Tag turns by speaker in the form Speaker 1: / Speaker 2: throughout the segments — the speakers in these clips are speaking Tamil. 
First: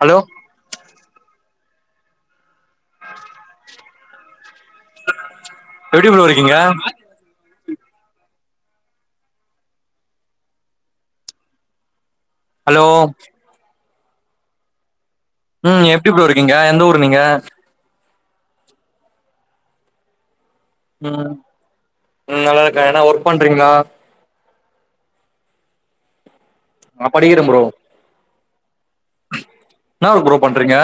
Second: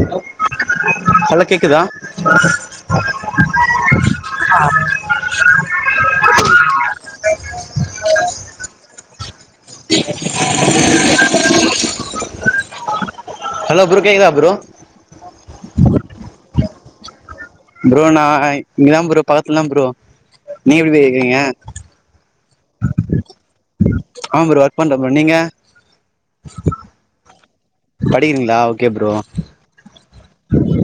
Speaker 1: ஹலோ
Speaker 2: ஹலோ கேக்குதா
Speaker 1: எப்டி ப்ரோ இருக்கீங்க ஹலோ
Speaker 2: ஹலோ ப்ரோ கேக்குதா ப்ரோ
Speaker 1: ம் எப்டி ப்ரோ இருக்கீங்க எந்த ஊரு நீங்க
Speaker 2: ப்ரோ நான் இங்கதா ப்ரோ பக்கத்துல்ல தா ப்ரோ நீங்க எப்படி
Speaker 1: ம்
Speaker 2: இருக்குறீங்க
Speaker 1: ம் நல்லா இருக்கே என்ன ஒர்க் பண்றீங்களா
Speaker 2: ஆமா ப்ரோ ஒர்க் பண்ரேன் ப்ரோ நீங்க
Speaker 1: ஆ படிக்கிறேன் ப்ரோ
Speaker 2: படிக்கிறீங்களா ஓகே ப்ரோ
Speaker 1: என்ன ஒர்க் ப்ரோ பண்றீங்க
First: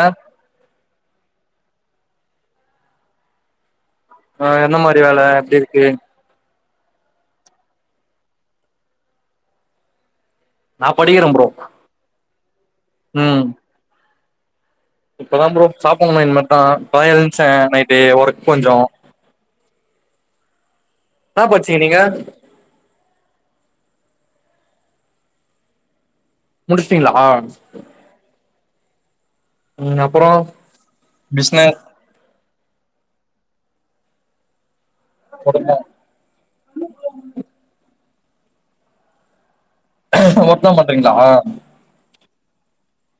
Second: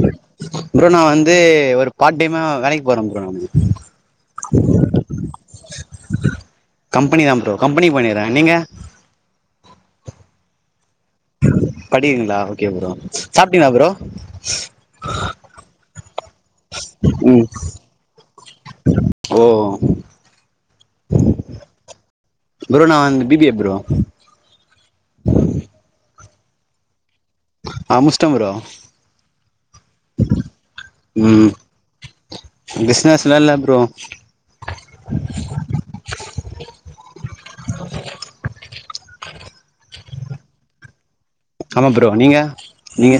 Speaker 2: ப்ரோ நா வந்து ஒரு பார்ட் டைமா வேலைக்கு போறேன் ப்ரோ
Speaker 1: ஆ எந்த மாதிரி வேல எப்டி இருக்கு
Speaker 2: கம்பெனி தான் ப்ரோ கம்பெனி போய்னுகிறேன் நீங்க
Speaker 1: நா படிக்கிறே ப்ரோ
Speaker 2: படிக்கீறிங்களா ஒக்கே ப்ரோ சாப்பிட்டீங்களா ப்ரோ ஹ
Speaker 1: இப்பதான் ப்ரோ சாப்பனும் இன்மட் ஆ இப்ப தான்
Speaker 2: ம்
Speaker 1: எழுஞ்சேன் நைட்டு ஒர்க் கொஞ்சோ
Speaker 2: ஓ
Speaker 1: என்னா பச்சீங்க நீங்க
Speaker 2: ப்ரோ நா வந்து பி பி ஏ ப்ரோ
Speaker 1: முடிச்சிடிங்களா
Speaker 2: அ முஷ்டேன் ப்ரோ
Speaker 1: உம் அப்போறம் பிசனஸ்
Speaker 2: பிசனஸ்லா இல்ல ப்ரோ நா
Speaker 1: ஒர்க்தா மொத்தம் பண்றீங்களா
Speaker 2: ஆமா ப்ரோ நீங்க நீங்க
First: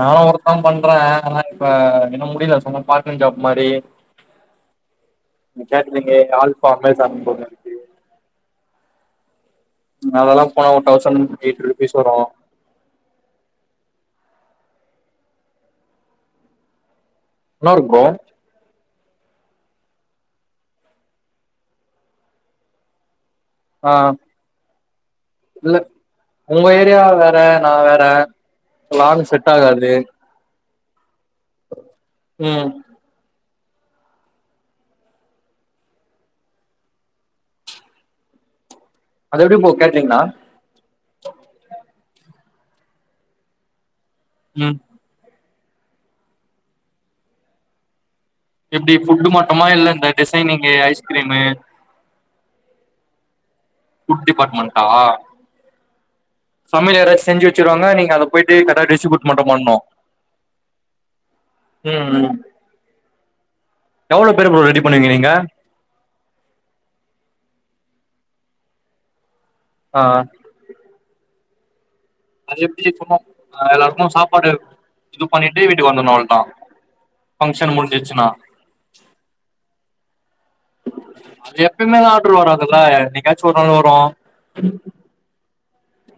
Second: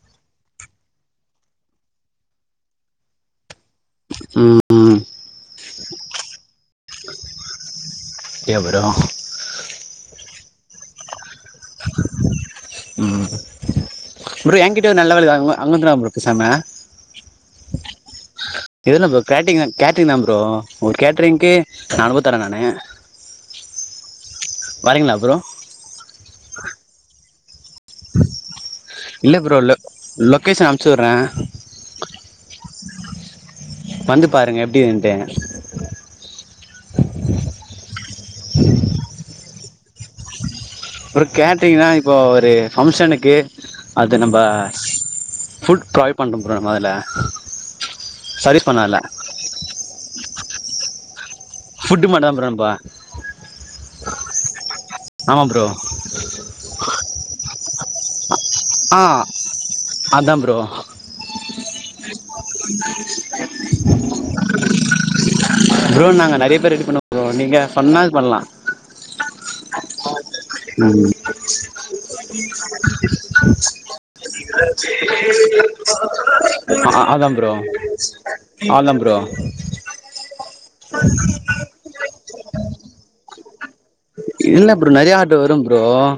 Speaker 1: நானும் ஒருத்தன் பண்றேன் ஆனா இப்ப என்னால முடியல சொன்ன பார்ட் டைம் ஜாப் [unintelligible] டேய்எ
Speaker 2: ம் ம்
Speaker 1: catering alpha Amazon
Speaker 2: okay bro
Speaker 1: அதெல்லாம் பாவம் டவுசன் எய்ட் ருபிஸ் வரோம்
Speaker 2: ப்ரோ யேன்க்கிட்ட ஒரு நல்ல வேலைக்து அங்க அங்கவந்துற தான் ப்ரோ பெசாம
Speaker 1: என்னா இருக்கு ப்ரோ
Speaker 2: எதுனா ப்ரோ கிரேட்டிங் கேட்டரிங் தான் ப்ரோ ஒரு கேட்ரிங்க்கே நாநுரூபா தரேன் நானு
Speaker 1: ஆ
Speaker 2: வரீங்களா ப்ரோ
Speaker 1: இல்ல உங்க ஏரியா வேற நான் வேற வானு செட் ஆகாது
Speaker 2: ச்சுரேன்
Speaker 1: ம்
Speaker 2: வந்து பாருங்க எப்படின்டு உஹ
Speaker 1: அது எப்டி போ கேட்ரிங்கனா
Speaker 2: அப்புறம் கேட்ரிங்னா இப்போ ஒரு ஃபங்ஷனுக்கு அது நம்ப
Speaker 1: ம்
Speaker 2: ஃபுல் ட்ரைவ் பண்றோன் ப்ரோ மொதல
Speaker 1: எப்படி ஃபுட் மட்டுமா இல்ல இந்த டிசைனிங்கு ஐஸ் கீரிம்மே
Speaker 2: ஃபுட்டு மட்டும் தான் ப்ரோ நம்ப
Speaker 1: ஃபுட் டிபார்ட்மண் ஆ
Speaker 2: ஆமா ப்ரோ
Speaker 1: சமயலெயேற செஞ்சு கிறான். ஆனா நீங்க அத போயிட்டு கரட்டா
Speaker 2: ஆ
Speaker 1: டிஸ்ட்பியூட் மட்டும் பண்ணோம்
Speaker 2: அதான்
Speaker 1: ம் எவ்ளோ பேரு ப்ரோ ரெடி பண்ணுவீங்க நீங்க
Speaker 2: புரோ நாங்க நிறைய பேர் ரெடி பண்ணோம் புரோ நீங்க சொன்ன என்றாவது பண்ணலாம்
Speaker 1: ஆஹ்
Speaker 2: ச்சீ [inaudible]
Speaker 1: அது எப்படி சொன்னாலும் எல்லாருக்கும் சாப்பாடு இது பண்ணிட்டே வீட்டுக்கு வந்தணும் அவள்தான்
Speaker 2: அ அதான் ப்ரோ
Speaker 1: ஃபங்சன் முடிஞ்சச்சுனா
Speaker 2: அதான் ப்ரோ
Speaker 1: அது எப்பமே ஆர்டர் வராதுல்ல என்னிக்காச்சும் ஒரு நாள் வரும்
Speaker 2: ஆஹ்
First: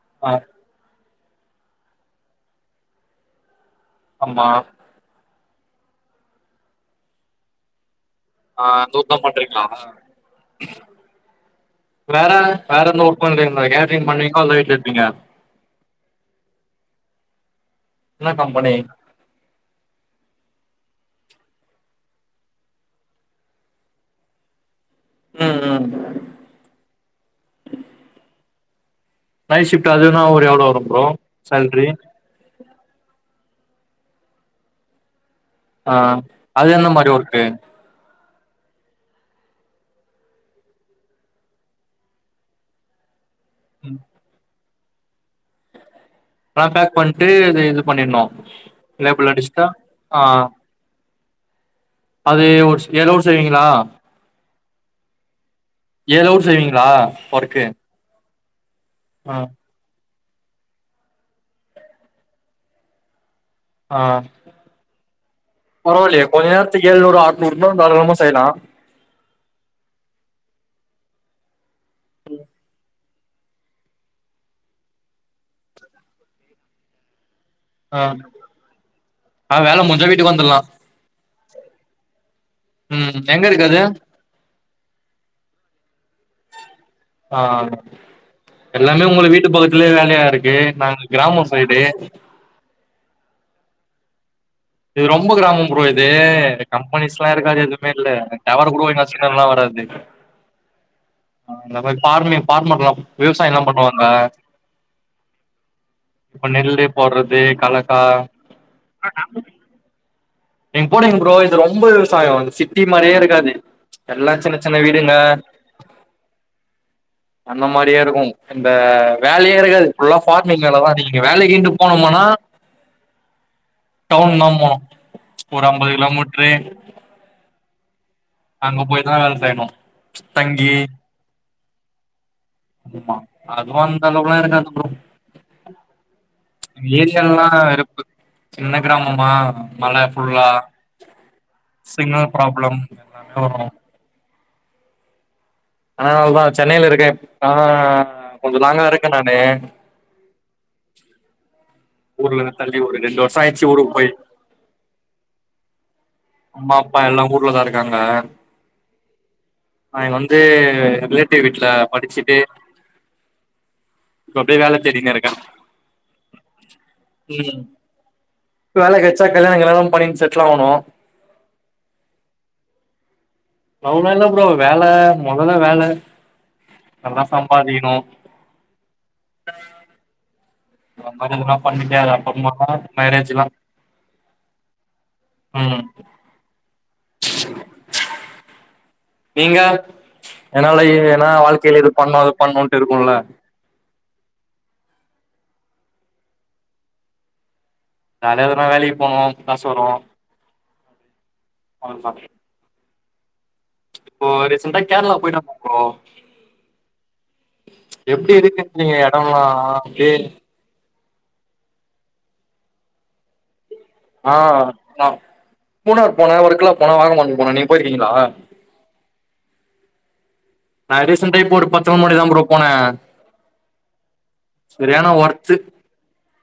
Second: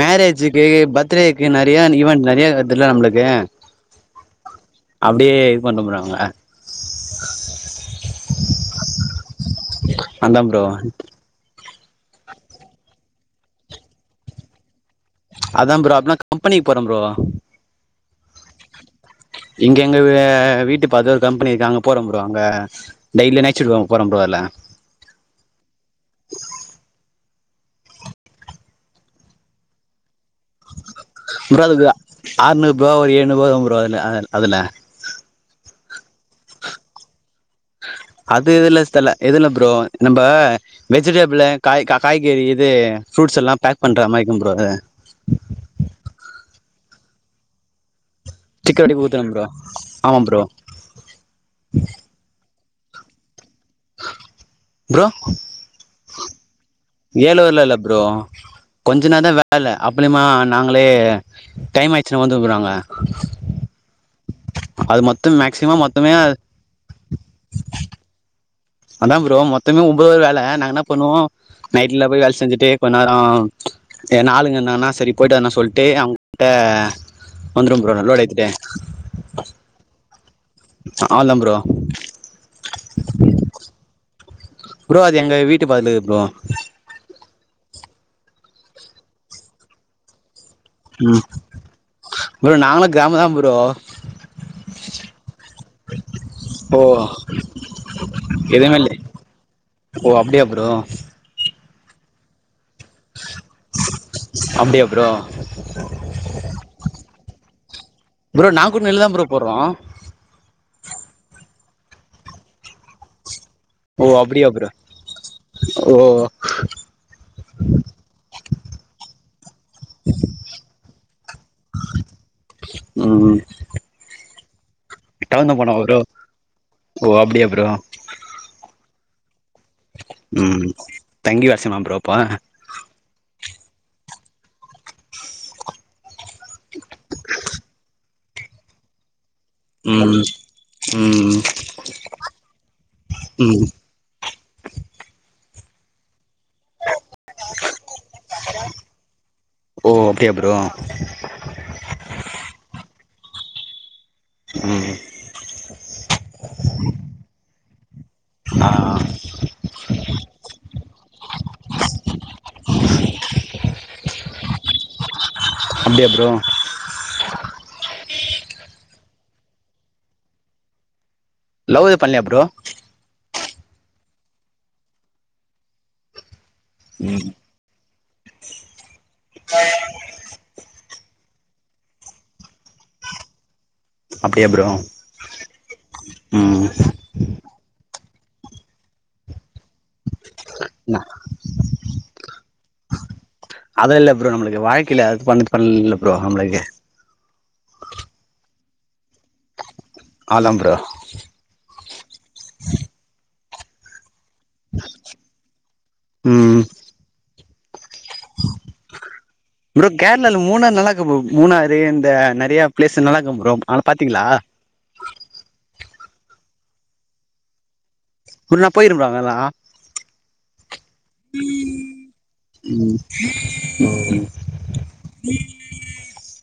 Speaker 2: மேரேஜ்க்கு பத் பர்த் டேக்கு நெறைய ஈவன்ட் நெறைய வருதுல்ல நம்மளுக்கு
Speaker 1: ஆமா
Speaker 2: அடியே இது பன்டுப்றாங்
Speaker 1: ஆ அந்த ஒர்க்கு தா பண்றிங்க
Speaker 2: நான் தான் புரோ
Speaker 1: வேற வேற எந்த ஒர்க் பண்ணறங்களா கேட்ட்ரிங் பண்ணீங்கனா
Speaker 2: அதா ப்ரோ அப்னா கம்பெனிக்கு போறன் புரோ
Speaker 1: என்ன கம்பெனி
Speaker 2: இங்க எங்க வீட்டு பக்கதுல ஒரு கம்பெனி இருக்கு அங்க போறோம் புரோ அங்க டெய்லி நைட் சிப்டு போறோம் ப்ரோ அதுல
Speaker 1: ம் ம் நைட் ஷிஃப்ட்ட அது கூட எவ்ளோ வரும் ப்ரோ சேல்ரி
Speaker 2: இப்பஒரு ஏழு [unintelligible] போதும் ப்ரோ அல அதுல
Speaker 1: ஆஹ் அது என்ன மறிவொர்க் பே [inaudible]
Speaker 2: அது இதுல்ல இதுல ப்ரோ நம்ப வெஜிடேபிள காய் காய்கறி இது ஃப்ருட்ஸ் எல்லாம் பேக் பண்ணுற மாரிக்கும் ப்ரோ அதுல
Speaker 1: ஆ பேக் பண்ணிட்டுது இது பண்ணிடனும்
Speaker 2: சிக்க அடி ஊத்தன ப்ரோ ஆமா ப்ரோ ம் [inaudible]
Speaker 1: ஒரு ஸ்கூக் ஏலூர் செய்வீங்க [unintelligible] ஆ
Speaker 2: ப்ரோ
Speaker 1: ஏலோருர் சேவிங்க் [unintelligible]
Speaker 2: வேலூர்ல இல்ல ப்ரோ ப [inaudible] கொஞ்ச நேரம்
Speaker 1: ஆ
Speaker 2: தா வேலை அப் ப்புலிமா நாங்களே டைம் ஆயுச்சுன்னா வந்து றாங்க
Speaker 1: ஆ
Speaker 2: மொத்தமே
Speaker 1: பரவால்லயே கொஞ்ச நேரத்துக் ஏழ்நூறு ஆர்நூறுனா தாராளமா செய்யலா
Speaker 2: அதா ப்ரோ மொத்தமே ஒம்போது வர் வேல நாங்க என்ன பண்ணுவோ நைட்ல போய் வேல் செஞ்சுட்டு கொஞ் நேரோ எதனா ஆளுங்க இருந்தாங்கன்னா செரி போயிட்டு வரொனா சொல்ட்டு அவுங்கிட்ட
Speaker 1: ஆ ஆ வேல முஞ்சா வீட்டுக்கு வந்துட்லா
Speaker 2: ஆல்தா ப்ரோ
Speaker 1: ம் எங்கருக்கு அது
Speaker 2: ப்ரோ அது எங்க வீட்டு பக்கத்லரு ப்ரோ
Speaker 1: ஆ எல்லாமே உங்களு வீட்டு பக்கத்லயே வேலையா இருக்
Speaker 2: ம் ப்ரோ நாங்களு கிராம தா ப்ரோ
Speaker 1: இது ரொம்ப கிராமம் ப்ரோ இது
Speaker 2: ஓ
Speaker 1: கம்பெனிஸ்லா இருக்காது எதுமே இல்ல டவர்
Speaker 2: எதுவுமே
Speaker 1: கூடொ
Speaker 2: இல்ல
Speaker 1: ஒயுங்கா சிக்னல்லா வராது
Speaker 2: ஓ அப்டியா ப்ரோ
Speaker 1: ஆ [unintelligible] ஃபார்மர்லா விவசாயல்லா பண்ணுவாங்க
Speaker 2: அப்டியா ப்ரோ
Speaker 1: இப்ப நெல்லு போட்றது கலக்கா
Speaker 2: ப்ரோ நாங்க கூட நெல்லு தா ப்ரோ போட்றோ
Speaker 1: நீங் போடுங்க ப்ரோ இது ரொம்ப விவசாயொ இது சிட்டி மாரியே இருக்காது
Speaker 2: ஓ
Speaker 1: எல்லா
Speaker 2: அப்டியா
Speaker 1: சின்ன
Speaker 2: ப்ரோ
Speaker 1: சின்ன வீடுங்க
Speaker 2: ஓ
Speaker 1: அந்த மாரியே இருக்கு இந்த வேலை யே இருக்காது ஃபுல்லா ஃபார்மிங் வேல தா நீங்க வேலைக்கின்டு போனுமானா டவுன்ந்தாம் போனு
Speaker 2: டவுன்ந்தா
Speaker 1: ஒரு
Speaker 2: போனா
Speaker 1: அம்பது
Speaker 2: ப்ரோ
Speaker 1: கிலோமீட்ரு
Speaker 2: ஓ அப்டியா ப்ரோ
Speaker 1: அங்க போய் தா வேல செய்னு
Speaker 2: ம் தங்கி வே செய்மா ப்ரோ அப்ப
Speaker 1: ஆமா அதுவு அந்த அளவுக்லா இருக்காது ப்ரோ ஏரியால்லா இருக்கு சின்ன கிராமமா மல
Speaker 2: ம்
Speaker 1: ஃபுல்லா
Speaker 2: ம்
Speaker 1: சிக்னல் ப்ராப்ளம் ஓ
Speaker 2: ம்
Speaker 1: ஆனா அவள்தா சென்னைலருக்கே ஆ கொஞ்சொ லாங்கா இருக்கே நானு
Speaker 2: ஓ அப்டியா ப்ரோ
Speaker 1: ஊர்லந்து தள்ளி ஒரு ரெண்டு வருஷ ஆயிருச்சு ஊருக்கு போய்
Speaker 2: ம்
Speaker 1: அம்மா அப்பா எல்லா ஊர்ல தா இருக்காங்க
Speaker 2: ஆ
Speaker 1: நா இங்க வந்து ரிலேட்டிவ் வீட்ல படிச்சுட்டு இப்ப அப்டியே வேல தேடினு இருக்கே
Speaker 2: அப்டியா ப்ரோ
Speaker 1: ம் வேல கெட் சா கல்யாணோ கில்யாணோ பண்ணிட் செட்லாவுனு
Speaker 2: லவ்வே பண்லயா ப்ரோ
Speaker 1: லவ்லா இல்ல ப்ரோ வேல மொதல்ல வேல நல்லா சம்பாதிக்கணு லவ் மேரஜ் எல்லா பண்ணிக்காத அப்பம்மா [unintelligible] மேரேஜுல்லா
Speaker 2: அப்டியா ப்ரோ
Speaker 1: ம்
Speaker 2: ம்
Speaker 1: நீங்க என்னால எ ஏன்னா வாழ்க்கையில இது பண்ணு அது பண்ணுன்ட்டு இருக்குல
Speaker 2: பண்ணிட் பண்லல்ல ப்ரோ ஆம்பளைக
Speaker 1: ஜாலியா எதுனா வேலைக் கு போனோ காசு வரு
Speaker 2: அவ்ளதா ப்ரோ
Speaker 1: [unintelligible] இப்ப ரீசண்டா கேரளா போயிட்டே [inaudible] ப்ரோ
Speaker 2: ம்
Speaker 1: எப்டி இருக்குன்றீங்க எடோல்லா அப்டியே
Speaker 2: க்கு ப்ரோ மூணாறு இந்த நெறைய பிளேஸு நல்லா இருக்கு ப்ரோ ஆனா பாத்தீங்களா
Speaker 1: ஆ பாத்தே மூணார் போனோ [unintelligible] போனோ வாகமான்க்கு போனோ நீங்க போயிருக்
Speaker 2: ப்ரோ நா போயிருக்கிறே ப்ரோ அங்கல்லா
Speaker 1: நா ரீசெண்டா இப்போ ஒரு பத்து நாள் முன்னாடி தா ப்ரோ போனே
Speaker 2: ம்
Speaker 1: சரியான ஒர்த்து
Speaker 2: ஓ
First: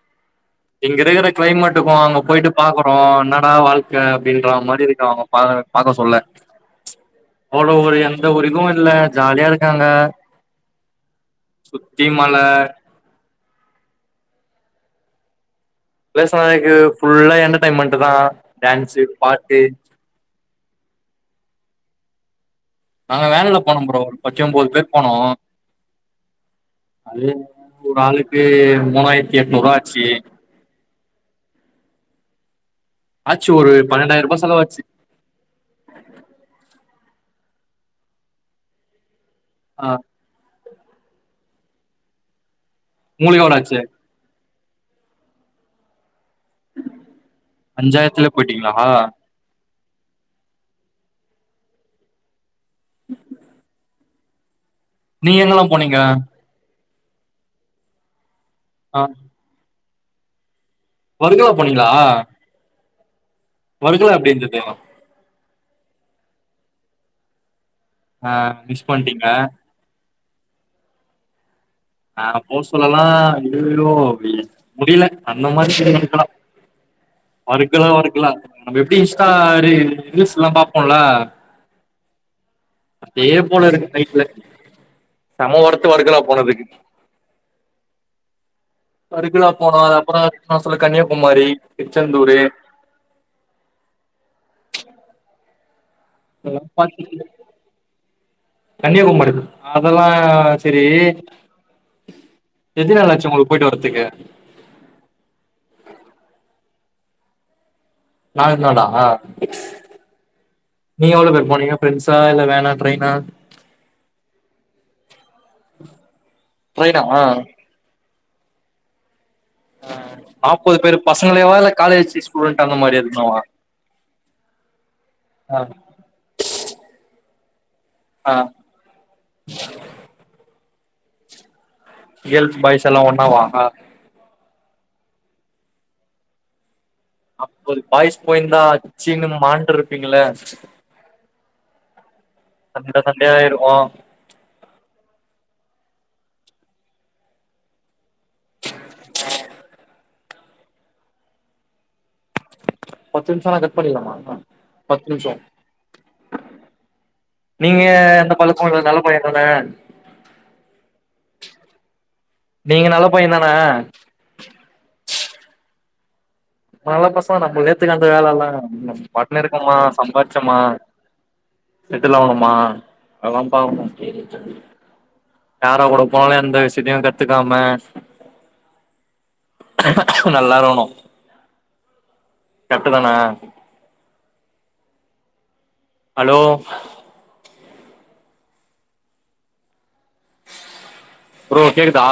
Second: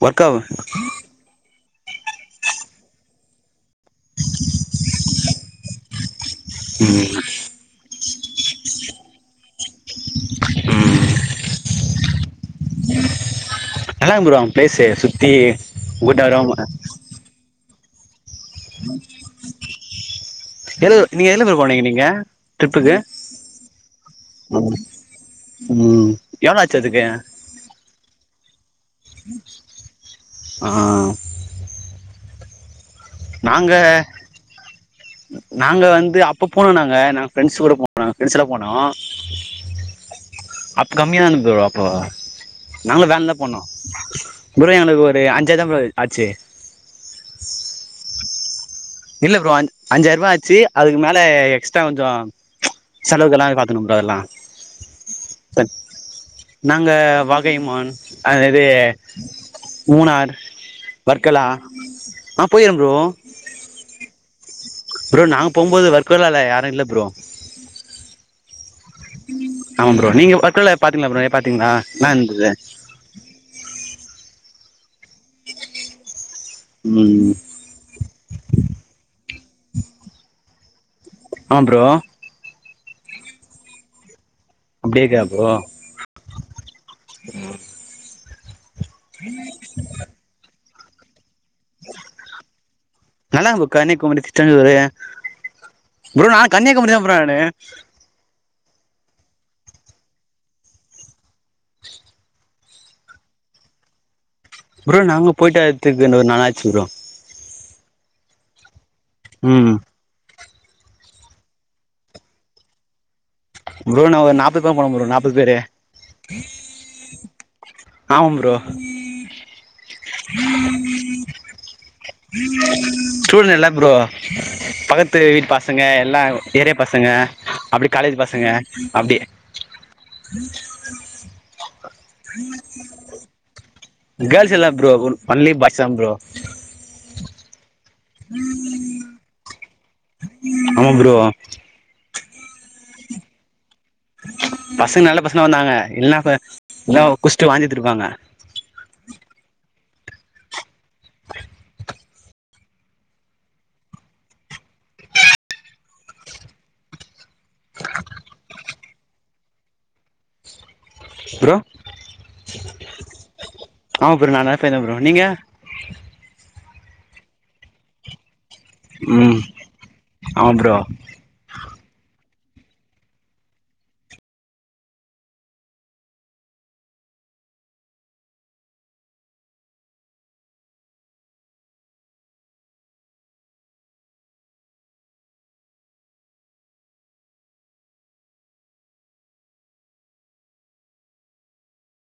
Speaker 1: இங்க இருக்குற கிளைமேட் டுக்கு அங்க போயிட்டு பாக்கறோ என்னா னா வாழ் க்க அப்டின்றா மாரி இருக்கு அவுங்க பா பாக்க சொல்ல அவ்ளோ ஒரு எந்த ஒரு இதுவு இல்ல ஜாலியா இருக்காங்க சுத்தியு மல
Speaker 2: நல்லாருக்கு ப்ரோ அங்க பிளேஸு சுத்தி
Speaker 1: பிளேஸ் நல்லா
Speaker 2: கூடாரம்
Speaker 1: இருக்கு ஃபுல்லா எண்டெர் டைன்மெண்ட்தா
Speaker 2: எது நீங்க எதுல ப்ரோ போனீங்க நீங் க
Speaker 1: நாங்க வேனுல போனோ ப்ரோ ஒரு பத்தொம்போது பேர் போனோ
Speaker 2: ம் எவ்ளோ ஆச்சு அதுக்கு
Speaker 1: அது ஒரு ஆளுக்கு மூவாயிரத்தி எட்நூறு ரூவா ஆச்சு
Speaker 2: ஆ
Speaker 1: ஆச்சு
Speaker 2: நாங்க
Speaker 1: ஒரு பன்னெண்டாயிர ரூபா செலவாச்சு
Speaker 2: நாங்க வந்து அப்ப போனோ நாங்க நா ஃப்ரண்ட்ஸ் கூட போனோ ஃப்ரெண்ட்ஸல்லா போனோ
Speaker 1: ஆ
Speaker 2: அப்ப கம்மியா இருந்துது ப்ரோ அப்போ நாங்களு வேன்லதா
Speaker 1: உங்களுக்கு எவ்ளோ
Speaker 2: போனோ
Speaker 1: ஆச்சு
Speaker 2: ப்ரோ எனக்கு ஒரு அஞ்சாயரந்தா ப்ரோ ஆச்சு
Speaker 1: அஞ்சாயரத்துல
Speaker 2: இல்ல ப்ரோ அஞ் அஞ்சாயர்ரூபா ஆச்சு அதுக்கு மேல எக்ஸ்ட்ரா கொஞ்சோ செலவுக்கெல்லா அது பாத்துக்கணு ப்ரோ எல்லா [inaudible]
Speaker 1: நீ எங்கெல்லாம் போனீங்க
Speaker 2: அந்த வகைமான் அது
Speaker 1: ஆ
Speaker 2: மூணார் வர்க்கலா
Speaker 1: வர்கலா போனீங்களா
Speaker 2: அ போயிரன் ப்ரோ
Speaker 1: வர்கலா எப்டி இருந்து
Speaker 2: ப்ரோ நாங்க போம்போது வர்க் கலல யாரு இல்ல ப்ரோ
Speaker 1: அ பண்ட்டீங்க
Speaker 2: பர்கலா பாத்தீங்களா ப்ரோ பாத்தீங்களா நல்லா
Speaker 1: அ
Speaker 2: இருந்தது
Speaker 1: போ சொல்லலா அய்யயோ அப்டி முடியல அந்த மாரி [unintelligible] தா
Speaker 2: ம்
Speaker 1: வர்க்கலா வர்க்கலா நம்ம எப்டி சாரே ரீல்ஸ்ல பாப்போம்ல
Speaker 2: அ ப்ரோ
Speaker 1: அதே போல இருக்கு லைஃப்ல சம வரத்து வருக்குறா போனதுக்கு
Speaker 2: உம் [inaudible]
Speaker 1: வர்கலா போன அப்றோ அ சொல்லு கன்னியாகுமரி
Speaker 2: நல்லா இருந்து கன்னியாகுமரி திருச்செந்தூரு ப்ரோ நா
Speaker 1: அதெல்லா
Speaker 2: கன்னியாகுமரி தா ப்ரோ நானு
Speaker 1: கன்னியாகுமரி அதெல்லா செரி
Speaker 2: [inaudible]
Speaker 1: எத்தின நாளாச்சு உங்களுக்கு போயிட்டு வரதுக்கு
Speaker 2: ப்ரோ நாங்க போயிட்டு வரதுக்கு இந்த ஒரு நாளாச்சு ப்ரோ
Speaker 1: நாலு நாளா அ
Speaker 2: ம்
Speaker 1: நீங்க எவ்ளோ பேரு போனீங்க ஃப்ரெண்ட்ஸா இல்ல வேனா ட்ரெயினா
Speaker 2: ப்ரோ நா ஒரு நாப்பது தா போட போறேன் நாப்பது பேரு
Speaker 1: ட்ரெயினா
Speaker 2: ஆமம் ப்ரோ
Speaker 1: நாப்பது பேரு பசங்களேவா இல்ல காலே
Speaker 2: சூழ்நில ப்ரோ பக்கத்து வீட்
Speaker 1: ஆ
Speaker 2: பசங்க எல்லா ஏரியா பசங்க அப்டி காலேஜ்
Speaker 1: ஆ
Speaker 2: பசங்க அப்டி
Speaker 1: இயல் பாய்ஸ் எல்லா ஒன்னா வாங்க
Speaker 2: கேர்ள்ஸ் இல்ல ப்ரோ ஒண்லி பாய்ஸ் தான் ப்ரோ
Speaker 1: அ ஒரு பாய்ஸ் போயிருந்தா அச்சினு மாண்ட்ரு
Speaker 2: ஆமா ப்ரோ
Speaker 1: சண்ட சண்டையாயிருவோம்
Speaker 2: பசங்க நல்ல பசங்க வந்தாங்க இல்ன்னா இல்னா குஷ்ட்டு வாந்தி எத்ருப்பாங்க
Speaker 1: ஆஹ பத்து நிம்சம் ஆனா கட் பண்ணிலாமா பத்து நிம்சம் நீங்க எந்த பழக்கோ இல்ல நல்ல பையன் தான
Speaker 2: ப்ரோ
Speaker 1: நல்ல பையன் தானே
Speaker 2: ஆமா ப்ரோ நான் நல்ல பையன் தான் ப்ரோ நீங்க
Speaker 1: நல்ல பசங்க நம்பலுக்கே தெரியும் அந்த வேலல்லாம் நம்
Speaker 2: ம்
Speaker 1: பாட்னு இருக்கமா
Speaker 2: ஆமா
Speaker 1: சம்பார்ச்சமா
Speaker 2: ப்ரோ
Speaker 1: செட்டுலாவ்ன்னும் ஆ அதான்பா யாரோ கூட போ எந்த விஷத்தையும் கத்துக்காம நல்லா இருணும் கட்டூ தானா ஹலோ புரோ கேக்குதா